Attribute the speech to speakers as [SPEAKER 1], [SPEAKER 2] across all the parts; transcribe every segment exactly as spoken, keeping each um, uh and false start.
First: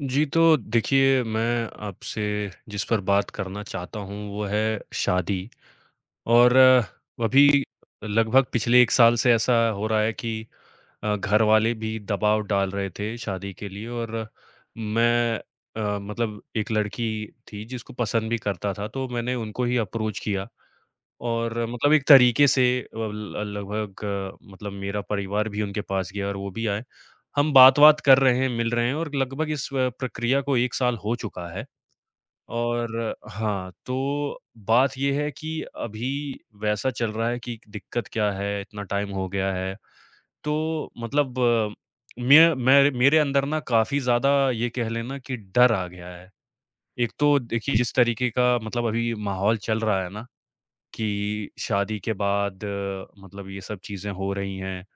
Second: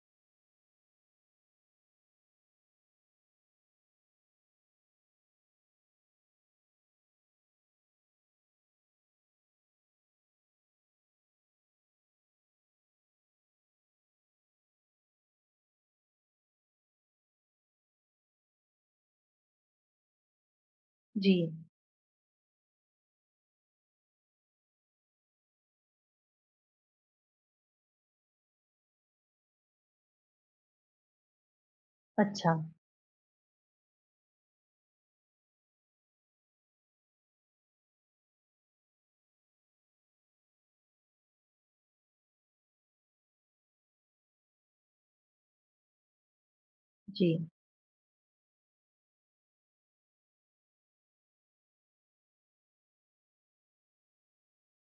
[SPEAKER 1] जी, तो देखिए मैं आपसे जिस पर बात करना चाहता हूँ वो है शादी और अ, अभी लगभग पिछले एक साल से ऐसा हो रहा है कि अ, घर वाले भी दबाव डाल रहे थे शादी के लिए और मैं अ, मतलब एक लड़की थी जिसको पसंद भी करता था, तो मैंने उनको ही अप्रोच किया।
[SPEAKER 2] जी,
[SPEAKER 1] और मतलब एक तरीके से अ, ल लगभग अ, मतलब मेरा परिवार भी उनके पास गया और वो भी आए। हम बात-वात कर रहे हैं, मिल रहे हैं और लगभग इस अ, प्रक्रिया को एक साल हो चुका है।
[SPEAKER 2] अच्छा।
[SPEAKER 1] और हाँ, तो बात ये है कि अभी वैसा चल रहा है कि दिक्कत क्या है, इतना टाइम हो गया है। तो मतलब अ, मैं मैं मेरे अंदर ना काफ़ी ज़्यादा ये कह लेना कि डर आ गया है। एक
[SPEAKER 2] जी।
[SPEAKER 1] तो देखिए जिस तरीके का मतलब अभी माहौल चल रहा है ना कि शादी के बाद अ, मतलब ये सब चीज़ें हो रही हैं अ,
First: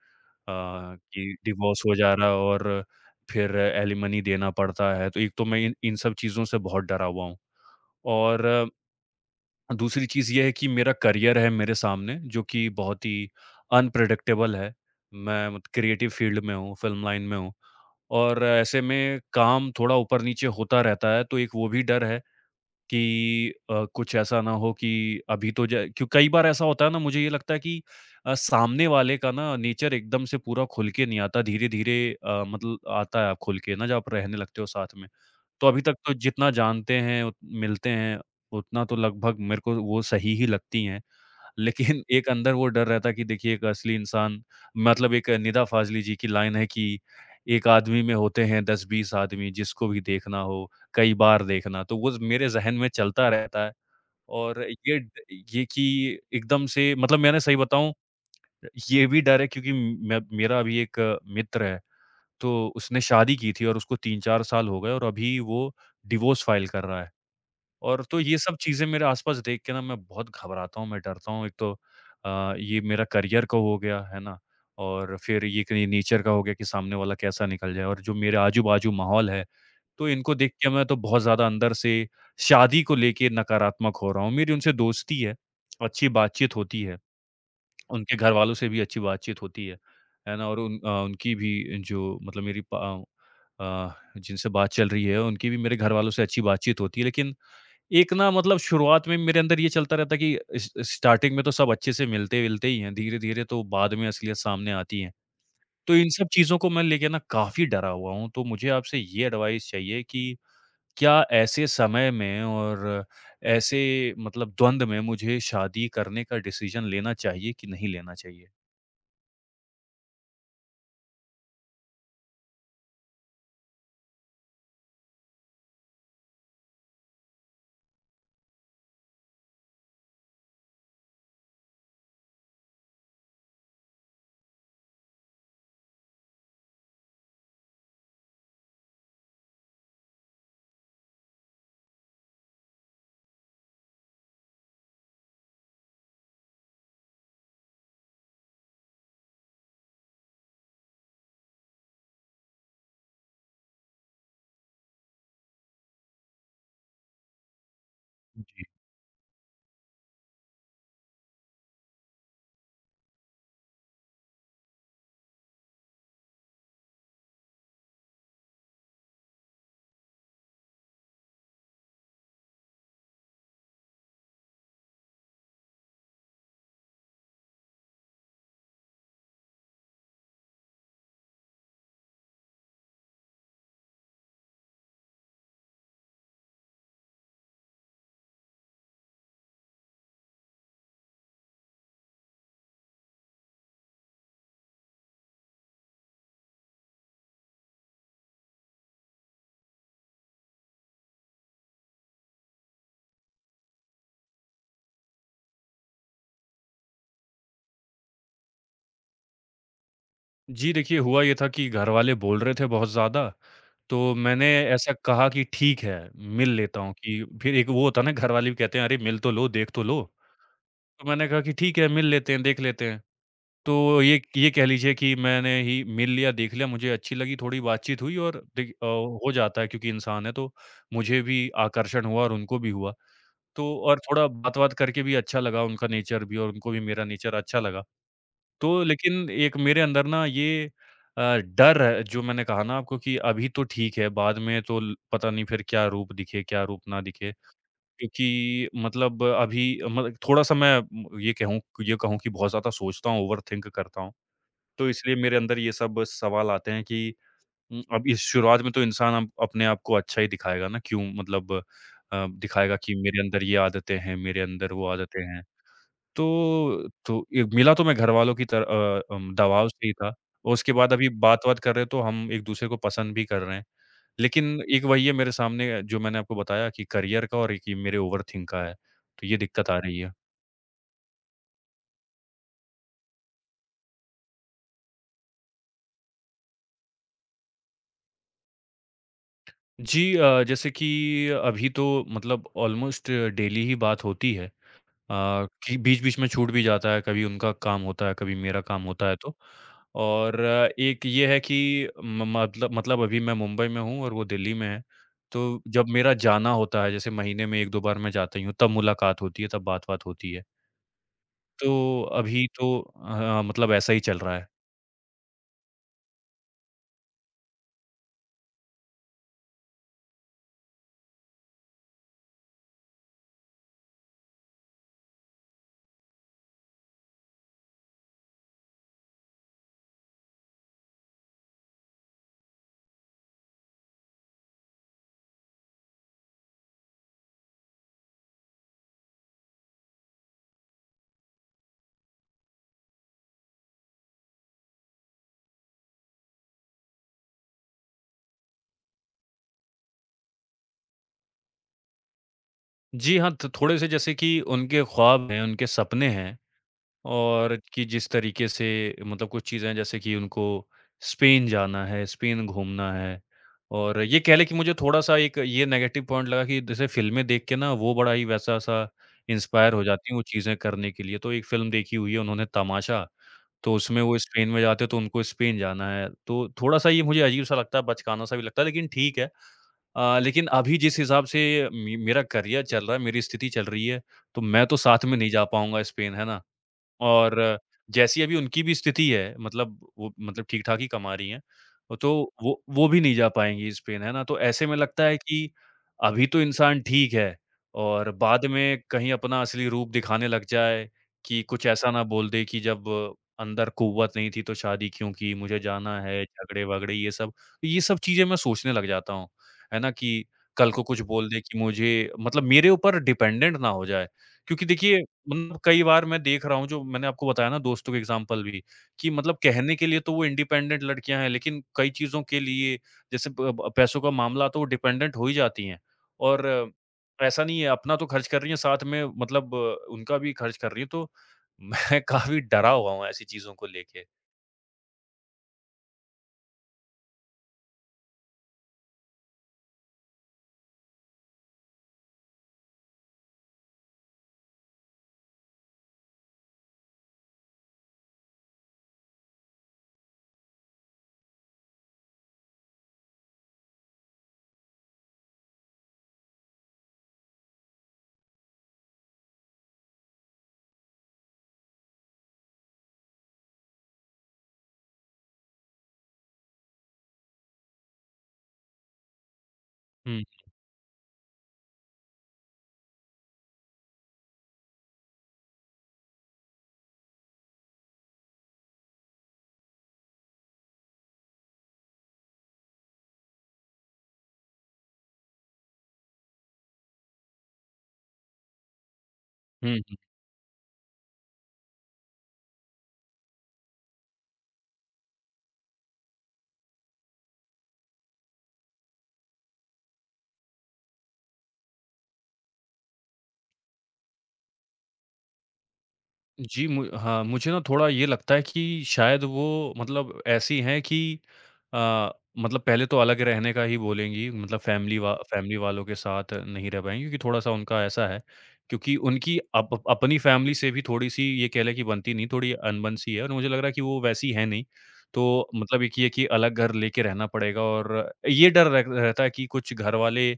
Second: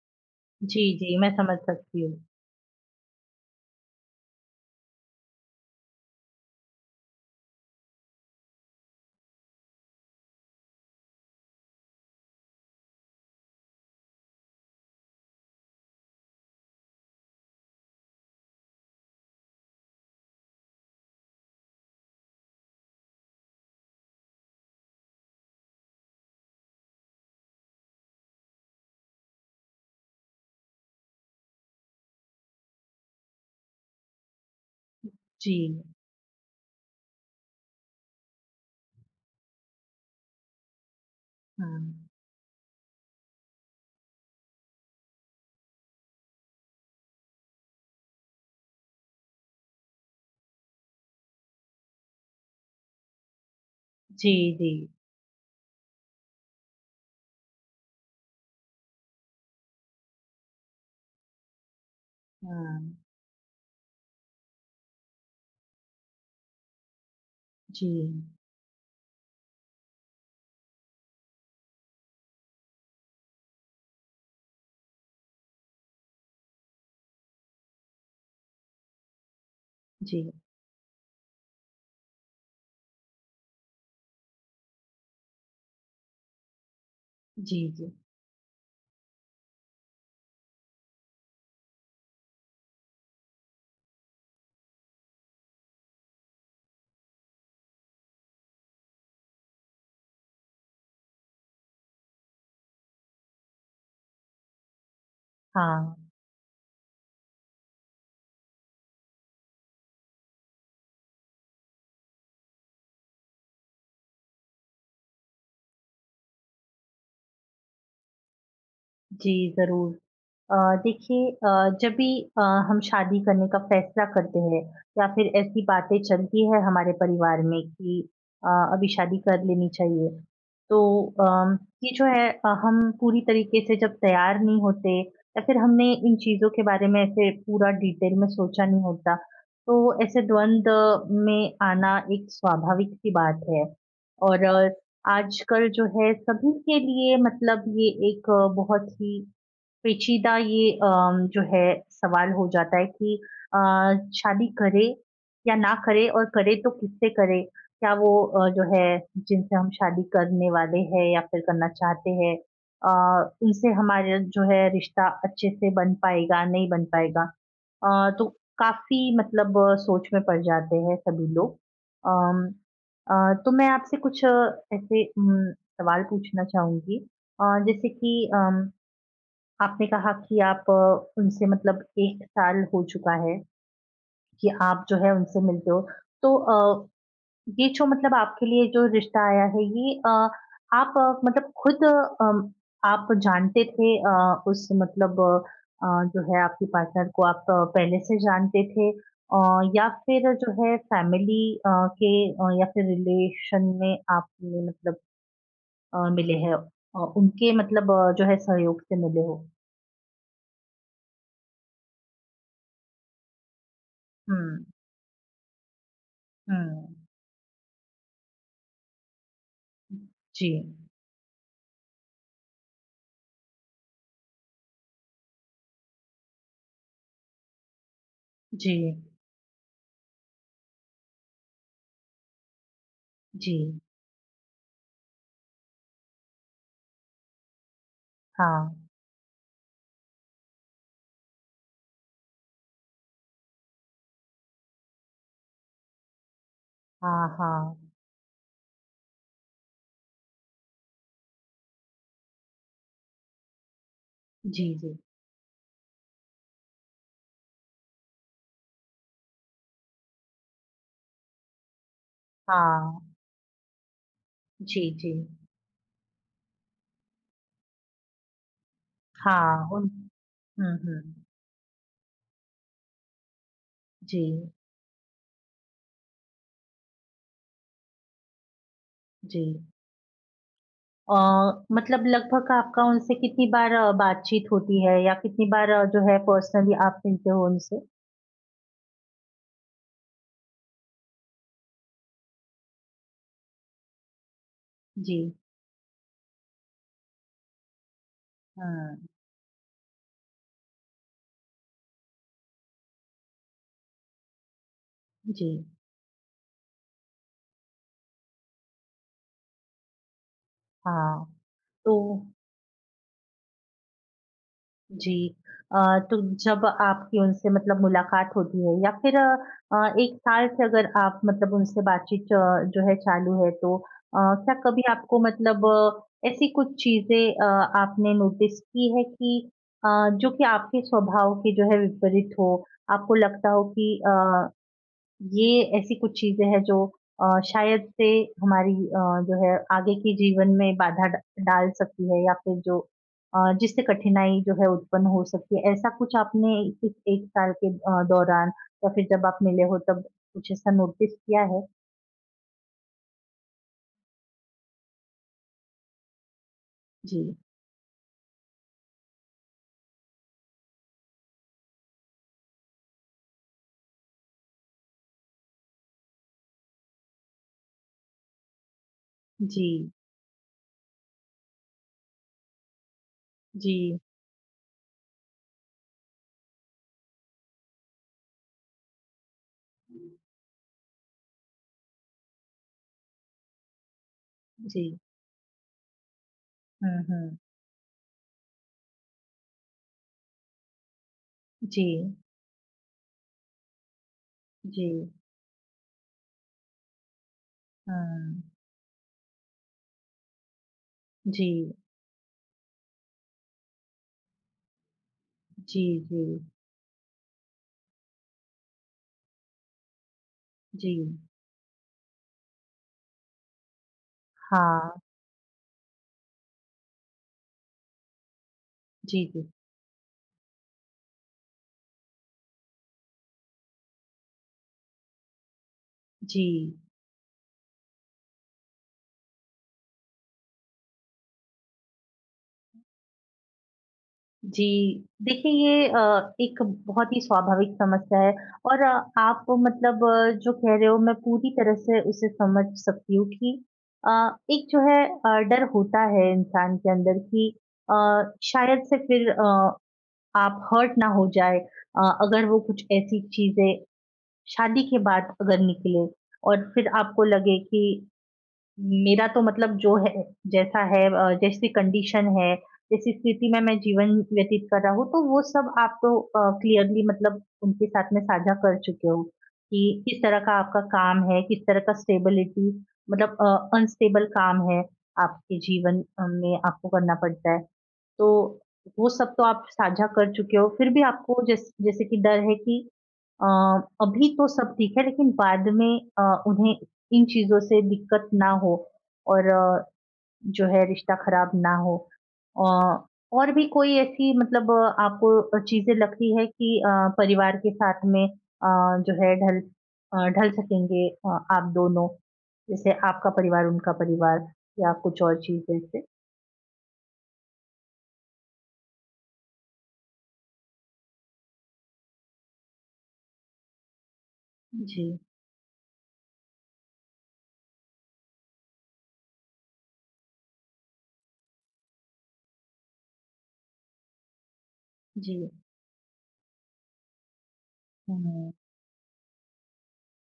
[SPEAKER 2] जी, जी, मैं
[SPEAKER 1] कि
[SPEAKER 2] समझ
[SPEAKER 1] डिवोर्स हो
[SPEAKER 2] सकती
[SPEAKER 1] जा
[SPEAKER 2] हूँ।
[SPEAKER 1] रहा है और फिर एलिमनी देना पड़ता है, तो एक तो मैं इन इन सब चीज़ों से बहुत डरा हुआ हूँ। और अ, दूसरी चीज़ ये है कि मेरा करियर है मेरे सामने जो कि बहुत ही अनप्रेडिक्टेबल है। मैं मत क्रिएटिव फ़ील्ड में हूँ, फ़िल्म लाइन में हूँ और ऐसे में काम थोड़ा ऊपर-नीचे होता रहता है, तो एक वो भी डर है। कि अ, कुछ ऐसा ना हो कि अभी तो जा क्यों कई बार ऐसा होता है ना मुझे ये लगता है कि अ, सामने वाले का ना नेचर एकदम से पूरा खुल के नहीं आता धीरे-धीरे अ, मतलब आता है आप खुल के ना जब आप रहने लगते हो साथ में।
[SPEAKER 2] जी,
[SPEAKER 1] तो अभी तक तो जितना जानते हैं उत मिलते हैं, उतना तो लगभग मेरे को वो सही ही लगती हैं। लेकिन
[SPEAKER 2] हाँ।
[SPEAKER 1] एक अंदर वो डर रहता कि देखिए एक असली इंसान मतलब एक निदा फ़ाज़ली जी की लाइन है कि एक आदमी में होते हैं दस बीस आदमी, जिसको भी देखना हो, कई बार देखना। तो वो मेरे ज़हन में चलता रहता है
[SPEAKER 2] जी,
[SPEAKER 1] और
[SPEAKER 2] जी,
[SPEAKER 1] ये ड ये कि एकदम से मतलब मैंने सही बताऊँ ये भी डर है क्योंकि मैं मेरा अभी एक मित्र है, तो
[SPEAKER 2] हाँ।
[SPEAKER 1] उसने शादी की थी और उसको तीन चार साल हो गए और अभी वो डिवोर्स फ़ाइल कर रहा है।
[SPEAKER 2] जी,
[SPEAKER 1] और तो ये सब चीज़ें मेरे आस-पास देख के ना मैं बहुत घबराता हूँ, मैं डरता हूँ। एक तो अ, ये मेरा करियर का हो गया, है ना? और फिर ये कहीं नेचर का हो गया कि सामने वाला कैसा निकल जाए और जो मेरे आजू-बाजू माहौल है, तो
[SPEAKER 2] जी,
[SPEAKER 1] इनको देख के मैं तो बहुत ज़्यादा अंदर से शादी को लेके नकारात्मक हो रहा हूँ। मेरी उनसे दोस्ती है, अच्छी बातचीत होती है,
[SPEAKER 2] जी, जी।
[SPEAKER 1] उनके घरवालों से भी अच्छी बातचीत होती है, है ना? और उन अ, उनकी भी जो मतलब मेरी प अ, जिनसे बात चल रही है, उनकी भी मेरे घरवालों से अच्छी बातचीत होती है। लेकिन एक ना मतलब शुरुआत में मेरे अंदर ये चलता रहता कि इस स्टार्टिंग में तो सब अच्छे से मिलते-विलते ही हैं, धीरे-धीरे तो बाद में असलियत सामने आती है। तो
[SPEAKER 2] हाँ,
[SPEAKER 1] इन सब चीज़ों को मैं लेके ना काफ़ी डरा हुआ हूँ, तो मुझे आपसे ये एडवाइस चाहिए कि क्या ऐसे समय में और ऐसे मतलब द्वंद में मुझे शादी करने का डिसीज़न लेना चाहिए कि नहीं लेना चाहिए?
[SPEAKER 2] जी, ज़रूर। अ, देखिए, अ, जब भी अ, हम शादी करने का फैसला करते हैं या फिर ऐसी बातें चलती है हमारे परिवार में कि अ, अभी शादी कर लेनी चाहिए, तो अम, ये जो है अ, हम पूरी तरीके से जब तैयार नहीं होते या फिर हमने इन चीज़ों के बारे में ऐसे पूरा डिटेल में सोचा नहीं होता, तो ऐसे द्वंद्व में आना एक स्वाभाविक सी बात है। और अ, आजकल जो है सभी के लिए, मतलब ये एक अ, बहुत ही पेचीदा ये अम, जो है सवाल हो जाता है कि अ, शादी करे या ना करे, और करे तो किससे करे? क्या वो अ, जो
[SPEAKER 1] जी।
[SPEAKER 2] है जिनसे हम शादी करने वाले हैं या फिर करना चाहते हैं, अ, उनसे हमारा जो है रिश्ता अच्छे से बन पाएगा, नहीं बन पाएगा? अ, तो काफ़ी मतलब अ, सोच में पड़ जाते हैं सभी लोग। अम, अ, तो मैं आपसे कुछ अ, ऐसे उम, सवाल पूछना चाहूँगी, अ, जैसे कि अम आपने कहा कि आप अ, उनसे, मतलब एक साल हो चुका है कि आप जो है उनसे मिलते हो। तो अ, ये जो मतलब आपके लिए जो रिश्ता आया है, ये अ, आप अ, मतलब खुद अ, अम, आप जानते थे अ, उस मतलब अ, अ, जो है आपके पार्टनर को आप अ, पहले से जानते थे, अ, या फिर जो है फैमिली अ, के अ, या फिर रिलेशन में आपने मतलब अ, मिले हैं अ, उनके, मतलब अ, जो है सहयोग से मिले हो?
[SPEAKER 1] जी, देखिए हुआ ये था कि घरवाले बोल रहे थे बहुत ज़्यादा, तो
[SPEAKER 2] हुँ,
[SPEAKER 1] मैंने ऐसा कहा कि ठीक है, मिल लेता हूँ
[SPEAKER 2] हुँ।
[SPEAKER 1] कि फिर एक वो होता है ना घरवाले भी कहते हैं, "अरे मिल तो लो, देख तो लो।"
[SPEAKER 2] जी,
[SPEAKER 1] तो मैंने कहा कि ठीक है, मिल लेते हैं, देख लेते हैं। तो ये ये कह लीजिए कि मैंने ही मिल लिया, देख लिया, मुझे अच्छी लगी, थोड़ी बातचीत हुई और देखि
[SPEAKER 2] जी,
[SPEAKER 1] अ, हो जाता है क्योंकि इंसान है तो मुझे भी आकर्षण हुआ और उनको भी हुआ। तो
[SPEAKER 2] जी,
[SPEAKER 1] और थोड़ा बात-वात करके भी अच्छा लगा, उनका नेचर भी और उनको भी मेरा नेचर अच्छा लगा।
[SPEAKER 2] हाँ,
[SPEAKER 1] तो लेकिन एक मेरे अंदर ना ये अ, डर है जो मैंने कहा ना आपको कि अभी तो ठीक है, बाद में तो ल पता नहीं फिर क्या रूप दिखे, क्या रूप ना दिखे।
[SPEAKER 2] हाँ, हाँ,
[SPEAKER 1] क्योंकि मतलब अभी मतलब थोड़ा-सा मैं म ये कहूँ ये कहूँ कि बहुत ज़्यादा सोचता हूँ, ओवरथिंक करता हूँ।
[SPEAKER 2] जी,
[SPEAKER 1] तो
[SPEAKER 2] जी,
[SPEAKER 1] इसलिए मेरे अंदर ये सब सवाल आते हैं कि उम, अब इस शुरुआत में तो इंसान अब अपने आप को अच्छा ही दिखाएगा ना, क्यों मतलब अ, दिखाएगा कि
[SPEAKER 2] हाँ,
[SPEAKER 1] मेरे अंदर ये आदतें हैं, मेरे अंदर
[SPEAKER 2] जी,
[SPEAKER 1] वो
[SPEAKER 2] जी,
[SPEAKER 1] आदतें हैं। तो तो ये मिला तो मैं घरवालों की तर अ, अम,
[SPEAKER 2] हाँ,
[SPEAKER 1] दबाव से
[SPEAKER 2] उन
[SPEAKER 1] ही था। और उसके
[SPEAKER 2] हुँ,
[SPEAKER 1] बाद अभी
[SPEAKER 2] हुँ,
[SPEAKER 1] बात-वात कर रहे हैं, तो हम एक-दूसरे को पसंद भी कर रहे हैं।
[SPEAKER 2] जी,
[SPEAKER 1] लेकिन एक वही है मेरे सामने जो मैंने आपको बताया कि करियर का और एक ये मेरे ओवरथिंक का है, तो ये
[SPEAKER 2] जी।
[SPEAKER 1] दिक्कत आ रही है।
[SPEAKER 2] अ, मतलब लगभग आपका उनसे कितनी बार अ, बातचीत होती है, या कितनी बार अ, जो है पर्सनली आप मिलते हो उनसे?
[SPEAKER 1] जी अ, जैसे कि अभी तो मतलब ऑलमोस्ट डेली ही बात होती है अ,
[SPEAKER 2] जी,
[SPEAKER 1] कि बीच-बीच में छूट भी जाता है, कभी उनका काम होता है, कभी मेरा काम
[SPEAKER 2] हाँ,
[SPEAKER 1] होता है तो। और अ, एक ये है कि म मतलब मतलब अभी मैं मुंबई में हूँ और वो दिल्ली में है, तो
[SPEAKER 2] जी,
[SPEAKER 1] जब मेरा जाना होता है, जैसे महीने में एक दो बार मैं जाता ही हूँ, तब मुलाकात होती है, तब बात-वात होती है।
[SPEAKER 2] हाँ,
[SPEAKER 1] तो
[SPEAKER 2] तो
[SPEAKER 1] अभी तो हाँ, मतलब ऐसा ही चल रहा है।
[SPEAKER 2] जी। अ, तो जब आपकी उनसे मतलब मुलाकात होती है, या फिर अ, एक साल से अगर आप मतलब उनसे बातचीत अ, जो है चालू है, तो अ, क्या कभी आपको मतलब अ, ऐसी कुछ चीज़ें अ, आपने नोटिस की है कि अ, जो कि आपके स्वभाव के जो है विपरीत हो? आपको लगता हो कि अ, ये ऐसी कुछ चीज़ें हैं जो अ, शायद से हमारी अ, जो है आगे के जीवन में बाधा डा डाल सकती है, या फिर जो अ, जिससे कठिनाई जो है उत्पन्न हो सकती है। ऐसा कुछ आपने इस एक साल के अ, दौरान, या फिर जब आप मिले हो तब कुछ ऐसा नोटिस किया है?
[SPEAKER 1] जी हाँ, तो थोड़े-से जैसे कि उनके ख्वाब हैं, उनके सपने हैं
[SPEAKER 2] जी,
[SPEAKER 1] और कि जिस तरीके से मतलब कुछ चीज़ें हैं जैसे कि उनको स्पेन जाना है, स्पेन घूमना है और ये कह लें कि मुझे थोड़ा-सा एक ये नेगेटिव पॉइंट लगा कि जैसे फ़िल्में देख के ना वो बड़ा ही वैसा-सा इंस्पायर हो
[SPEAKER 2] जी,
[SPEAKER 1] जाती हैं वो चीज़ें करने के लिए। तो एक फ़िल्म देखी हुई है उन्होंने तमाशा, तो
[SPEAKER 2] जी,
[SPEAKER 1] उसमें वो स्पेन में जाते हैं तो उनको स्पेन जाना है। तो थोड़ा-सा ये मुझे अजीब-सा लगता है, बचकाना-सा भी लगता है लेकिन ठीक है। अ, लेकिन अभी जिस हिसाब से मे मेरा करियर चल रहा है, मेरी स्थिति चल रही है, तो मैं तो
[SPEAKER 2] जी।
[SPEAKER 1] साथ में नहीं जा पाऊँगा स्पेन, है ना?
[SPEAKER 2] हुँ, हुँ।
[SPEAKER 1] और जैसी अभी उनकी भी स्थिति है मतलब वो मतलब ठीक-ठाक ही कमा रही हैं,
[SPEAKER 2] जी,
[SPEAKER 1] तो वो वो भी नहीं जा पाएँगी स्पेन, है ना? तो ऐसे में
[SPEAKER 2] जी।
[SPEAKER 1] लगता है कि अभी तो इंसान ठीक है और
[SPEAKER 2] हुँ।
[SPEAKER 1] बाद में कहीं अपना असली रूप दिखाने लग जाए कि कुछ
[SPEAKER 2] जी,
[SPEAKER 1] ऐसा ना बोल दे कि जब अंदर कुव्वत नहीं थी तो शादी क्यों की, मुझे
[SPEAKER 2] जी,
[SPEAKER 1] जाना है,
[SPEAKER 2] जी,
[SPEAKER 1] झगड़े-वगड़े ये सब। तो ये सब चीज़ें मैं सोचने लग जाता हूँ, है ना? कि कल को
[SPEAKER 2] जी।
[SPEAKER 1] कुछ बोल दे कि मुझे मतलब मेरे ऊपर डिपेंडेंट ना हो जाए। क्योंकि
[SPEAKER 2] हाँ।
[SPEAKER 1] देखिए मतलब कई बार मैं देख रहा हूँ जो मैंने आपको बताया ना दोस्तों के एग्जाम्पल भी कि
[SPEAKER 2] जी,
[SPEAKER 1] मतलब
[SPEAKER 2] जी।
[SPEAKER 1] कहने के लिए तो वो इंडिपेंडेंट लड़कियां हैं लेकिन कई चीज़ों के लिए जैसे प- प- पैसों का मामला तो वो डिपेंडेंट हो ही जाती हैं
[SPEAKER 2] जी।
[SPEAKER 1] और ऐसा नहीं है अपना तो खर्च कर रही हैं साथ में मतलब अ, उनका भी खर्च कर रही है तो मैं काफी डरा हुआ हूँ ऐसी चीज़ों को लेके।
[SPEAKER 2] जी, देखिए, ये अ, एक बहुत ही स्वाभाविक समस्या है, और अ, आप मतलब अ, जो कह रहे हो, मैं पूरी तरह से उसे समझ सकती हूँ कि अ, एक जो है अ, डर होता है इंसान के अंदर कि अ, शायद से फिर अ, आप हर्ट ना हो जाए, अ, अगर वो कुछ ऐसी चीज़ें शादी के बाद अगर निकले, और फिर आपको लगे कि मेरा तो, मतलब जो है जैसा है, अ, जैसी कंडीशन है, जैसी स्थिति में मैं जीवन व्यतीत कर रहा हूँ, तो वो सब आप तो अ, क्लियरली मतलब उनके साथ में साझा कर चुके हो कि किस तरह का आपका काम है, किस तरह का स्टेबिलिटी, मतलब अ, अनस्टेबल काम है, आपके जीवन अ, में आपको करना पड़ता है। तो वो सब तो आप साझा कर चुके हो, फिर भी आपको जैस जैसे कि डर है कि अ, अभी तो सब ठीक है, लेकिन बाद में अ, उन्हें इन चीज़ों से दिक्कत ना हो, और अ,
[SPEAKER 1] हम्म।
[SPEAKER 2] जो है रिश्ता खराब ना हो। अ, और भी कोई ऐसी मतलब आपको अ, चीज़ें लगती है कि अ, परिवार के साथ में अ, जो है ढल अ, ढल सकेंगे अ, आप दोनों? जैसे आपका परिवार, उनका परिवार, या कुछ और चीज़ ऐसे?
[SPEAKER 1] जी, मु हाँ, मुझे ना थोड़ा ये लगता है कि शायद वो मतलब ऐसी हैं कि अ, मतलब पहले तो अलग रहने का ही बोलेंगी मतलब फैमिली वा
[SPEAKER 2] जी।
[SPEAKER 1] फैमिली वालों के साथ नहीं रह पाएँगी क्योंकि थोड़ा-सा उनका ऐसा है, क्योंकि उनकी अप अप- अपनी फैमिली से भी थोड़ी-सी ये कह लें कि बनती नहीं, थोड़ी अनबन सी है और मुझे लग रहा है कि वो वैसी है नहीं।
[SPEAKER 2] जी,
[SPEAKER 1] तो
[SPEAKER 2] जी।
[SPEAKER 1] मतलब एक ये कि अलग घर लेके रहना पड़ेगा और ये
[SPEAKER 2] हुँ।
[SPEAKER 1] डर रह रहता है कि कुछ घर वाले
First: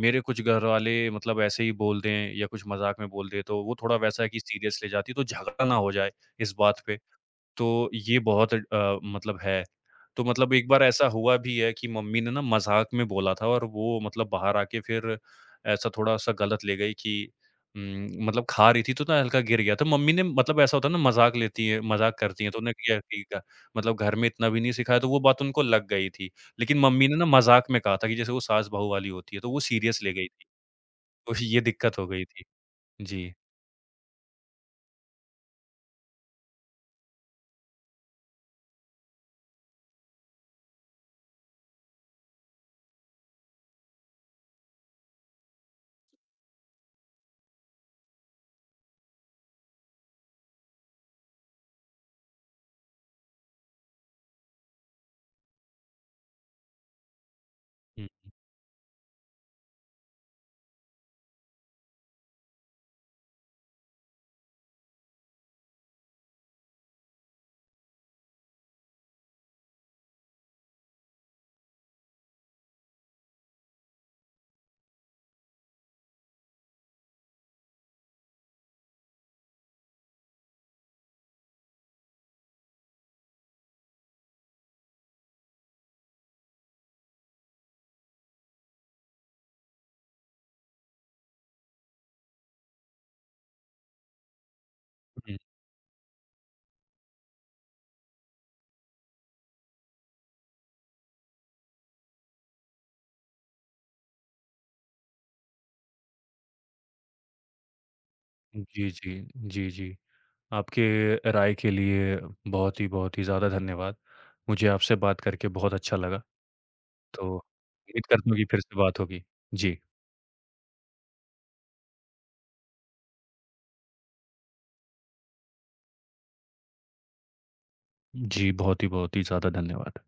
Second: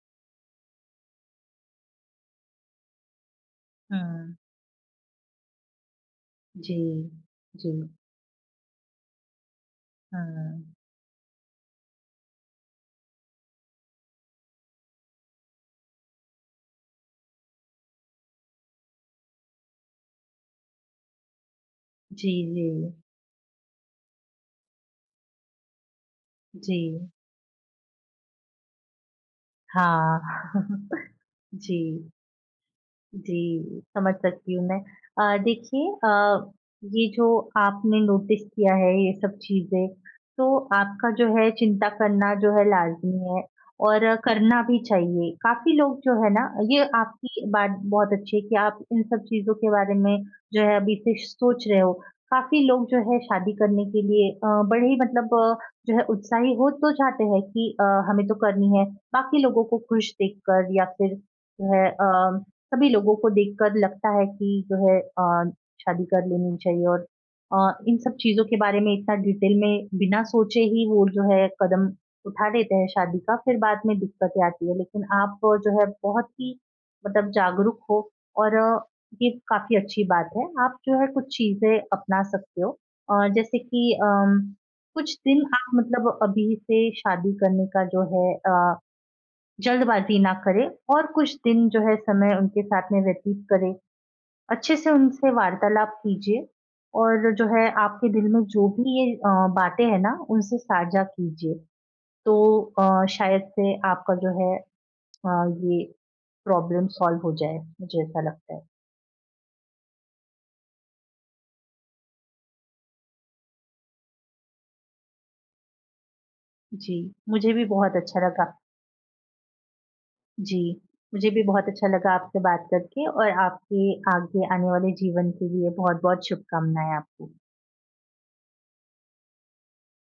[SPEAKER 1] मेरे कुछ घरवाले मतलब ऐसे ही बोल दें या कुछ मज़ाक में बोल दें, तो वो थोड़ा वैसा है
[SPEAKER 2] हुँ।
[SPEAKER 1] कि सीरियस ले जाती है, तो झगड़ा ना हो जाए इस
[SPEAKER 2] जी,
[SPEAKER 1] बात पे।
[SPEAKER 2] जी।
[SPEAKER 1] तो ये बहुत अ, मतलब है। तो मतलब
[SPEAKER 2] हुँ।
[SPEAKER 1] एक बार ऐसा हुआ भी है कि मम्मी ने ना मज़ाक में बोला था और वो मतलब बाहर आके फिर ऐसा थोड़ा-सा गलत ले गई कि उम, मतलब खा रही थी तो ना हल्का गिर गया। तो मम्मी ने मतलब ऐसा होता है ना मज़ाक लेती हैं मज़ाक
[SPEAKER 2] जी,
[SPEAKER 1] करती हैं तो
[SPEAKER 2] जी,
[SPEAKER 1] उन्होंने किया ठीक है। मतलब घर में इतना भी नहीं सिखाया तो वो बात उनको लग गई थी।
[SPEAKER 2] जी।
[SPEAKER 1] लेकिन मम्मी ने ना मज़ाक में कहा था कि जैसे वो सास-बहू वाली होती है तो वो सीरियस ले गई थी।
[SPEAKER 2] हाँ।
[SPEAKER 1] तो ये
[SPEAKER 2] जी।
[SPEAKER 1] दिक्कत हो गई थी। जी।
[SPEAKER 2] जी, समझ सकती हूँ मैं। अ, देखिए, अ, ये जो आपने नोटिस किया है ये सब चीज़ें, तो आपका जो है चिंता करना जो है लाज़मी है, और अ, करना भी चाहिए। काफ़ी लोग जो है ना, ये आपकी बात बहुत अच्छी है कि आप इन सब चीज़ों के बारे में जो है अभी से सोच रहे हो। काफ़ी लोग जो है शादी करने के लिए अ, बड़े ही मतलब अ, जो है उत्साही हो तो जाते हैं कि अ,
[SPEAKER 1] हुँ,
[SPEAKER 2] हमें तो करनी है। बाकी लोगों को खुश देखकर, या फिर जो है अ सभी लोगों को देखकर लगता है कि जो है अ, शादी कर लेनी चाहिए, और अ, इन सब चीज़ों के बारे में इतना डिटेल में बिना सोचे ही वो जो है कदम उठा लेते हैं शादी का, फिर बाद में दिक्कतें आती है। लेकिन आप जो है बहुत ही मतलब जागरूक हो, और अ, ये काफ़ी अच्छी बात है। आप जो है कुछ चीज़ें अपना सकते हो, अ, जैसे कि अम, कुछ दिन आप मतलब अभी से शादी करने का जो है अ जल्दबाज़ी ना करें, और कुछ दिन जो है समय उनके साथ में व्यतीत करें। अच्छे से उनसे
[SPEAKER 1] हुँ।
[SPEAKER 2] वार्तालाप कीजिए, और जो है आपके दिल में जो भी ये अ, बातें हैं ना, उनसे साझा कीजिए। तो अ, शायद से आपका जो है अ, ये प्रॉब्लम सॉल्व हो जाए, मुझे ऐसा लगता है।
[SPEAKER 1] जी, जी। जी, जी। आपके राय के लिए बहुत ही बहुत ही ज़्यादा धन्यवाद। मुझे आपसे बात करके बहुत अच्छा लगा,
[SPEAKER 2] जी,
[SPEAKER 1] तो
[SPEAKER 2] मुझे भी बहुत
[SPEAKER 1] उम्मीद
[SPEAKER 2] अच्छा
[SPEAKER 1] करता हूँ कि
[SPEAKER 2] लगा।
[SPEAKER 1] फिर से बात होगी। जी,
[SPEAKER 2] जी, मुझे भी बहुत अच्छा लगा आपसे बात करके, और आपके आगे आने वाले जीवन के लिए बहुत-बहुत शुभकामनाएँ आपको।
[SPEAKER 1] जी, बहुत ही बहुत ही ज़्यादा धन्यवाद।